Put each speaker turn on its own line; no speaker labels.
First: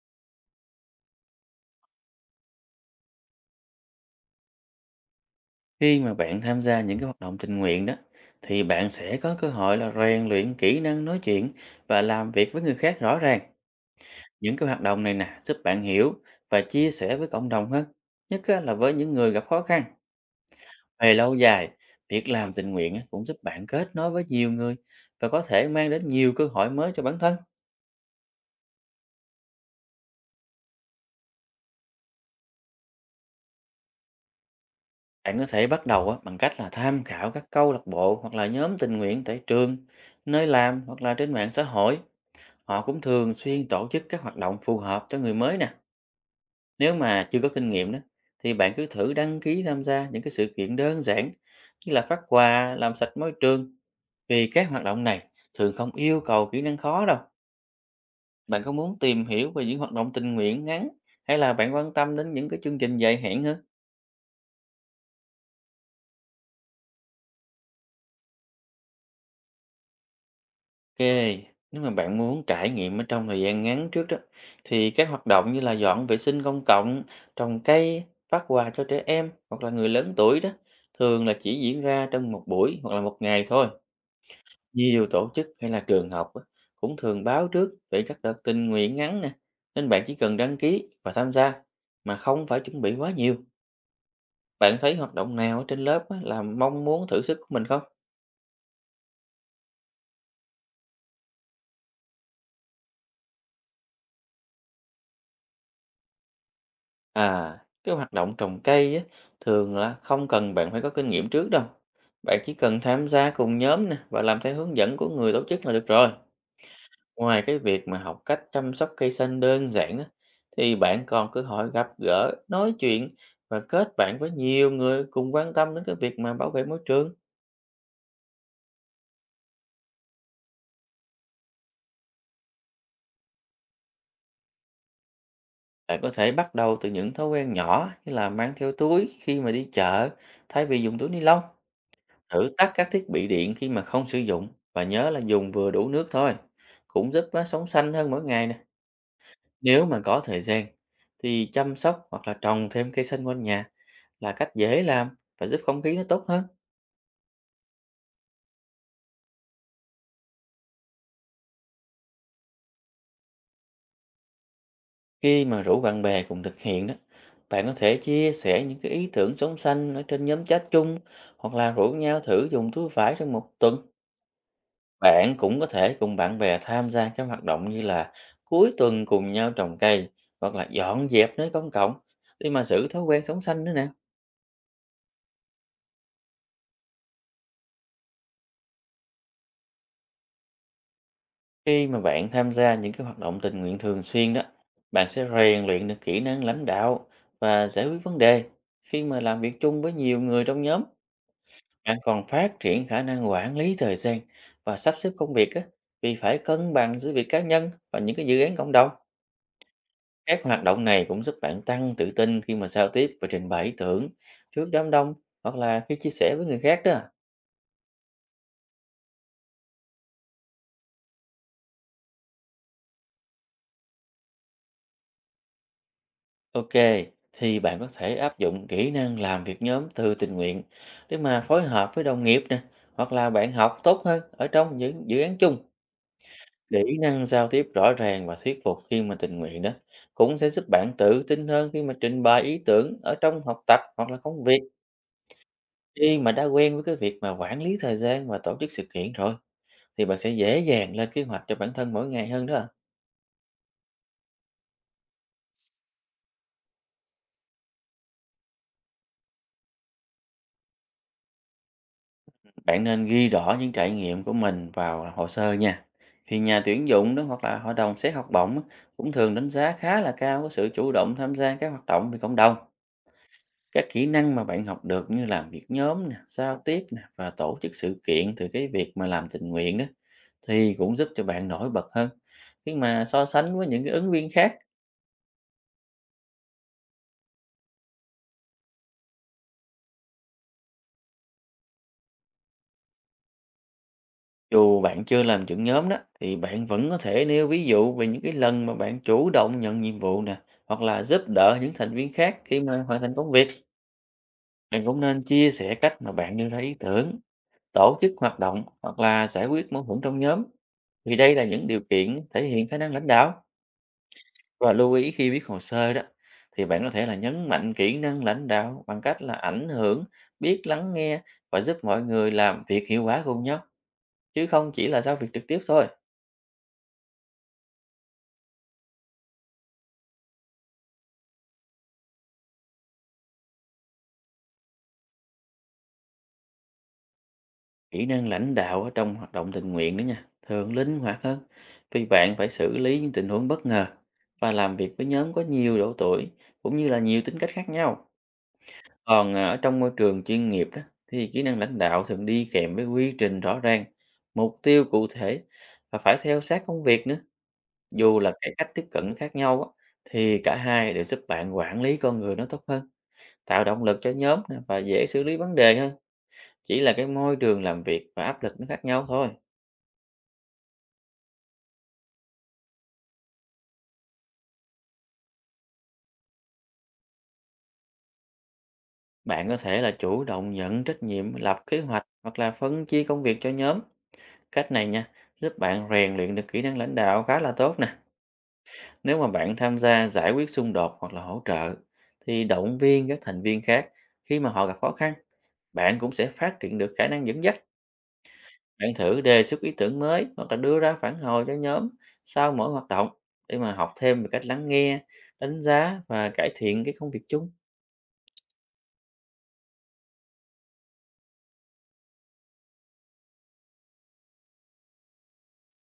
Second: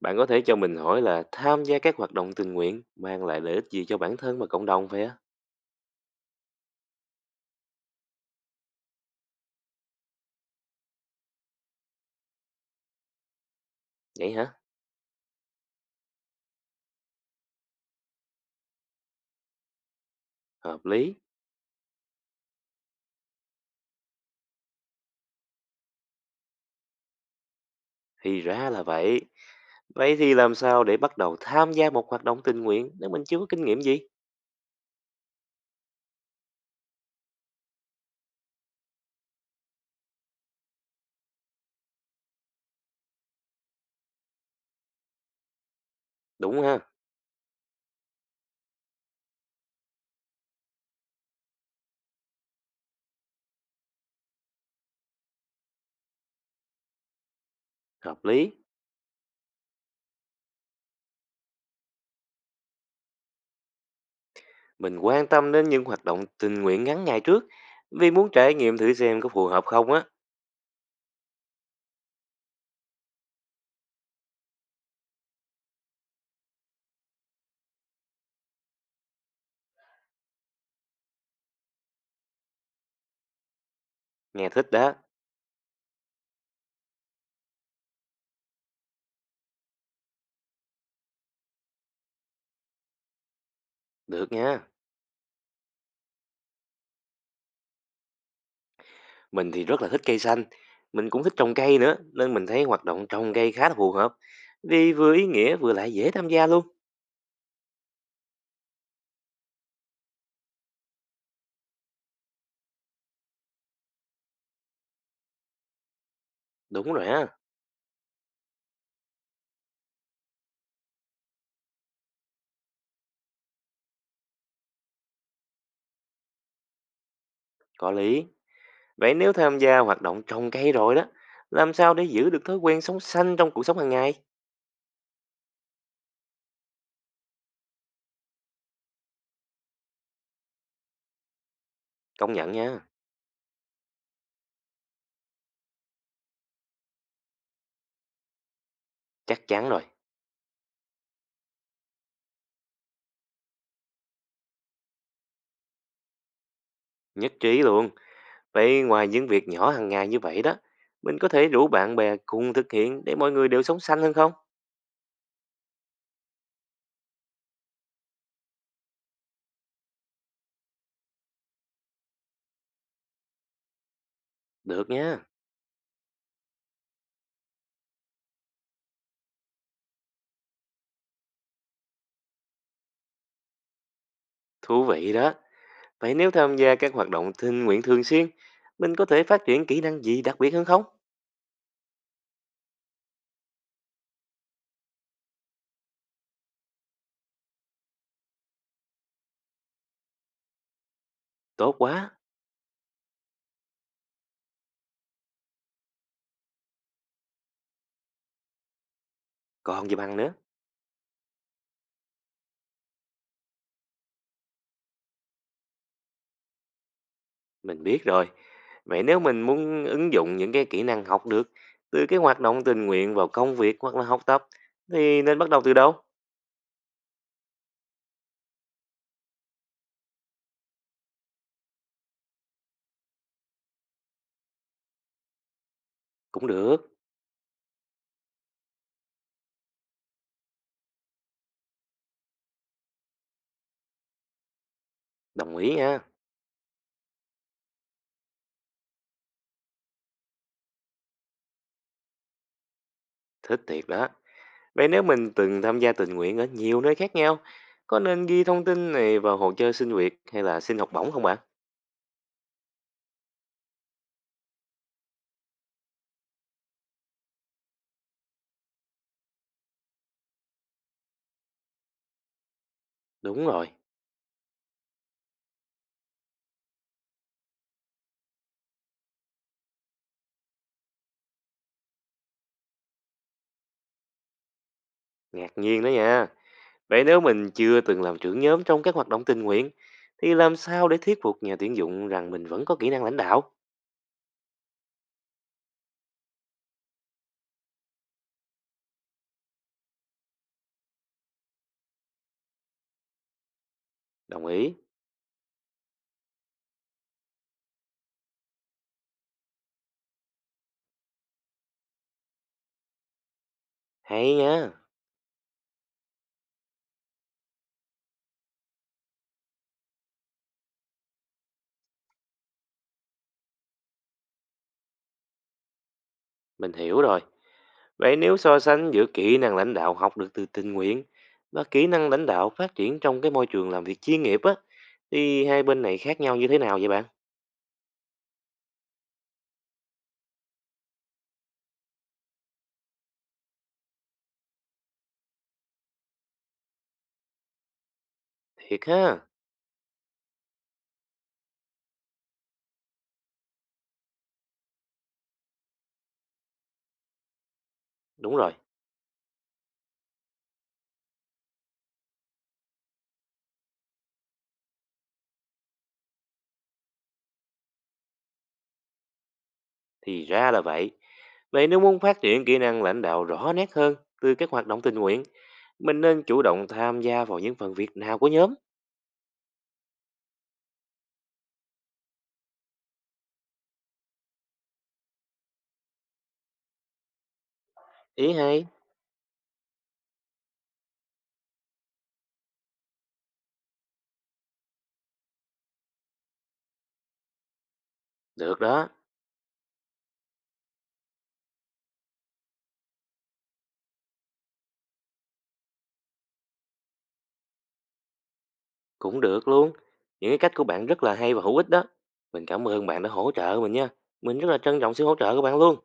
Bạn có thể cho mình hỏi là tham gia các hoạt động tình nguyện mang lại lợi ích gì cho bản thân và cộng đồng vậy á?
Khi mà bạn tham gia những cái hoạt động tình nguyện đó thì bạn sẽ có cơ hội là rèn luyện kỹ năng nói chuyện và làm việc với người khác rõ ràng.
Vậy hả?
Những cái hoạt động này nè giúp bạn hiểu và chia sẻ với cộng đồng hơn, nhất á là với những người gặp khó khăn.
Hợp
Về
lý.
lâu dài, việc làm tình nguyện á cũng giúp bạn kết nối với nhiều người và có thể mang đến nhiều cơ hội mới cho bản thân.
Thì ra là vậy. Vậy thì làm sao để bắt đầu tham gia một hoạt động tình nguyện nếu mình chưa có kinh nghiệm gì?
Bạn có thể bắt đầu á bằng cách là tham khảo các câu lạc bộ hoặc là nhóm tình nguyện tại trường, nơi làm hoặc là trên mạng xã hội. Họ cũng thường xuyên tổ chức các hoạt động phù hợp cho người mới nè.
Đúng ha?
Nếu mà chưa có kinh nghiệm đó, thì bạn cứ thử đăng ký tham gia những cái sự kiện đơn giản như là phát quà, làm sạch môi trường. Vì các hoạt động này thường không yêu cầu kỹ năng khó đâu.
Hợp lý.
Bạn có muốn tìm hiểu về những hoạt động tình nguyện ngắn hay là bạn quan tâm đến những cái chương trình dài hạn hơn?
Mình quan tâm đến những hoạt động tình nguyện ngắn ngày trước vì muốn trải nghiệm thử xem có phù hợp không á.
Ok, nếu mà bạn muốn trải nghiệm ở trong thời gian ngắn trước đó, thì các hoạt động như là dọn vệ sinh công cộng, trồng cây, phát quà cho trẻ em hoặc là người lớn tuổi đó, thường là chỉ diễn ra trong một buổi hoặc là một ngày thôi.
Nghe thích đó.
Nhiều tổ chức hay là trường học á, cũng thường báo trước về các đợt tình nguyện ngắn nè, nên bạn chỉ cần đăng ký và tham gia mà không phải chuẩn bị quá nhiều.
Được nha.
Bạn thấy hoạt động nào ở trên lớp á, là mong muốn thử sức của mình không?
Mình thì rất là thích cây xanh. Mình cũng thích trồng cây nữa nên mình thấy hoạt động trồng cây khá là phù hợp. Vì vừa ý nghĩa vừa lại dễ tham gia luôn.
À, cái hoạt động trồng cây á, thường là không cần bạn phải có kinh nghiệm trước đâu. Bạn chỉ cần tham gia cùng nhóm nè và làm theo hướng dẫn của người tổ chức là được rồi.
Đúng rồi ha.
Ngoài cái việc mà học cách chăm sóc cây xanh đơn giản á, thì bạn còn cơ hội gặp gỡ, nói chuyện và kết bạn với nhiều người cùng quan tâm đến cái việc mà bảo vệ môi trường.
Có lý. Vậy nếu tham gia hoạt động trồng cây rồi đó, làm sao để giữ được thói quen sống xanh trong cuộc sống hàng ngày?
Bạn có thể bắt đầu từ những thói quen nhỏ như là mang theo túi khi mà đi chợ thay vì dùng túi ni lông.
Công
Thử
nhận
tắt
nha,
các thiết bị điện khi mà không sử dụng và nhớ là dùng vừa đủ nước thôi. Cũng giúp á, sống xanh hơn mỗi ngày nè.
chắc chắn rồi,
Nếu mà có thời gian thì chăm sóc hoặc là trồng thêm cây xanh quanh nhà là cách dễ làm và giúp không khí nó tốt hơn.
nhất trí luôn. Vậy ngoài những việc nhỏ hàng ngày như vậy đó, mình có thể rủ bạn bè cùng thực hiện để mọi người đều sống xanh hơn không?
Khi mà rủ bạn bè cùng thực hiện đó, bạn có thể chia sẻ những cái ý tưởng sống xanh ở trên nhóm chat chung hoặc là rủ nhau thử dùng túi vải trong một tuần.
Được nha,
Bạn cũng có thể cùng bạn bè tham gia các hoạt động như là cuối tuần cùng nhau trồng cây hoặc là dọn dẹp nơi công cộng để mà giữ thói quen sống xanh nữa nè.
thú vị đó. Vậy nếu tham gia các hoạt động tình nguyện thường xuyên, mình có thể phát triển kỹ năng gì đặc biệt hơn không?
Khi mà bạn tham gia những cái hoạt động tình nguyện thường xuyên đó, bạn sẽ rèn luyện được kỹ năng lãnh đạo và giải quyết vấn đề khi mà làm việc chung với nhiều người trong nhóm.
Tốt
Bạn
quá,
còn phát triển khả năng quản lý thời gian và sắp xếp công việc á, vì phải cân bằng giữa việc cá nhân và những cái dự án cộng đồng.
còn gì bằng nữa.
Các hoạt động này cũng giúp bạn tăng tự tin khi mà giao tiếp và trình bày ý tưởng trước đám đông hoặc là khi chia sẻ với người khác đó.
Mình biết rồi. Vậy nếu mình muốn ứng dụng những cái kỹ năng học được từ cái hoạt động tình nguyện vào công việc hoặc là học tập thì nên bắt đầu từ đâu?
Ok, thì bạn có thể áp dụng kỹ năng làm việc nhóm từ tình nguyện để mà phối hợp với đồng nghiệp nè, hoặc là bạn học tốt hơn ở trong những dự án chung.
Cũng được,
Kỹ năng giao tiếp rõ ràng và thuyết phục khi mà tình nguyện đó cũng sẽ giúp bạn tự tin hơn khi mà trình bày ý tưởng ở trong học tập hoặc là công việc,
đồng ý nha,
khi mà đã quen với cái việc mà quản lý thời gian và tổ chức sự kiện rồi, thì bạn sẽ dễ dàng lên kế hoạch cho bản thân mỗi ngày hơn đó.
thích thiệt đó. Vậy nếu mình từng tham gia tình nguyện ở nhiều nơi khác nhau, có nên ghi thông tin này vào hồ sơ xin việc hay là xin học bổng không bạn?
Bạn nên ghi rõ những trải nghiệm của mình vào hồ sơ nha. Thì nhà tuyển dụng đó hoặc là hội đồng xét học bổng á, cũng thường đánh giá khá là cao cái sự chủ động tham gia các hoạt động vì cộng đồng.
Đúng rồi,
Các kỹ năng mà bạn học được như làm việc nhóm nè, giao tiếp nè và tổ chức sự kiện từ cái việc mà làm tình nguyện đó thì cũng giúp cho bạn nổi bật hơn khi mà so sánh với những cái ứng viên khác.
ngạc nhiên đó nha. Vậy nếu mình chưa từng làm trưởng nhóm trong các hoạt động tình nguyện thì làm sao để thuyết phục nhà tuyển dụng rằng mình vẫn có kỹ năng lãnh đạo?
Dù bạn chưa làm trưởng nhóm đó thì bạn vẫn có thể nêu ví dụ về những cái lần mà bạn chủ động nhận nhiệm vụ nè hoặc là giúp đỡ những thành viên khác khi mà hoàn thành công việc.
Đồng ý,
Bạn cũng nên chia sẻ cách mà bạn đưa ra ý tưởng, tổ chức hoạt động hoặc là giải quyết mâu thuẫn trong nhóm. Vì đây là những điều kiện thể hiện khả năng lãnh đạo.
hay
Và
nha.
lưu ý khi viết hồ sơ đó thì bạn có thể là nhấn mạnh kỹ năng lãnh đạo bằng cách là ảnh hưởng, biết lắng nghe và giúp mọi người làm việc hiệu quả cùng nhau, chứ không chỉ là giao việc trực tiếp thôi.
Mình hiểu rồi. Vậy nếu so sánh giữa kỹ năng lãnh đạo học được từ tình nguyện và kỹ năng lãnh đạo phát triển trong cái môi trường làm việc chuyên nghiệp á, thì hai bên này khác nhau như thế nào vậy bạn?
Kỹ năng lãnh đạo ở trong hoạt động tình nguyện nữa nha, thường linh hoạt hơn vì bạn phải xử lý những tình huống bất ngờ và làm việc với nhóm có nhiều độ tuổi cũng như là nhiều tính cách khác nhau.
Thiệt ha.
Còn à, ở trong môi trường chuyên nghiệp đó thì kỹ năng lãnh đạo thường đi kèm với quy trình rõ ràng, mục tiêu cụ thể và phải theo sát công việc nữa. Dù là
Đúng rồi,
cái cách tiếp cận khác nhau á, thì cả hai đều giúp bạn quản lý con người nó tốt hơn, tạo động lực cho nhóm nè và dễ xử lý vấn đề hơn. Chỉ là cái môi trường làm việc và áp lực nó khác nhau thôi.
thì ra là vậy. Vậy nếu muốn phát triển kỹ năng lãnh đạo rõ nét hơn từ các hoạt động tình nguyện, mình nên chủ động tham gia vào những phần việc nào của nhóm?
Bạn có thể là chủ động nhận trách nhiệm, lập kế hoạch hoặc là phân chia công việc cho nhóm. Cách này nha, giúp bạn rèn luyện được kỹ năng lãnh đạo khá là tốt nè.
Ý hay.
Nếu mà bạn tham gia giải quyết xung đột hoặc là hỗ trợ, thì động viên các thành viên khác khi mà họ gặp khó khăn, bạn cũng sẽ phát triển được khả năng dẫn dắt.
Được đó,
Bạn thử đề xuất ý tưởng mới hoặc là đưa ra phản hồi cho nhóm sau mỗi hoạt động để mà học thêm về cách lắng nghe, đánh giá và cải thiện cái công việc chung.
cũng được luôn. Những cái cách của bạn rất là hay và hữu ích đó. Mình cảm ơn bạn đã hỗ trợ mình nha. Mình rất là trân trọng sự hỗ trợ của bạn luôn.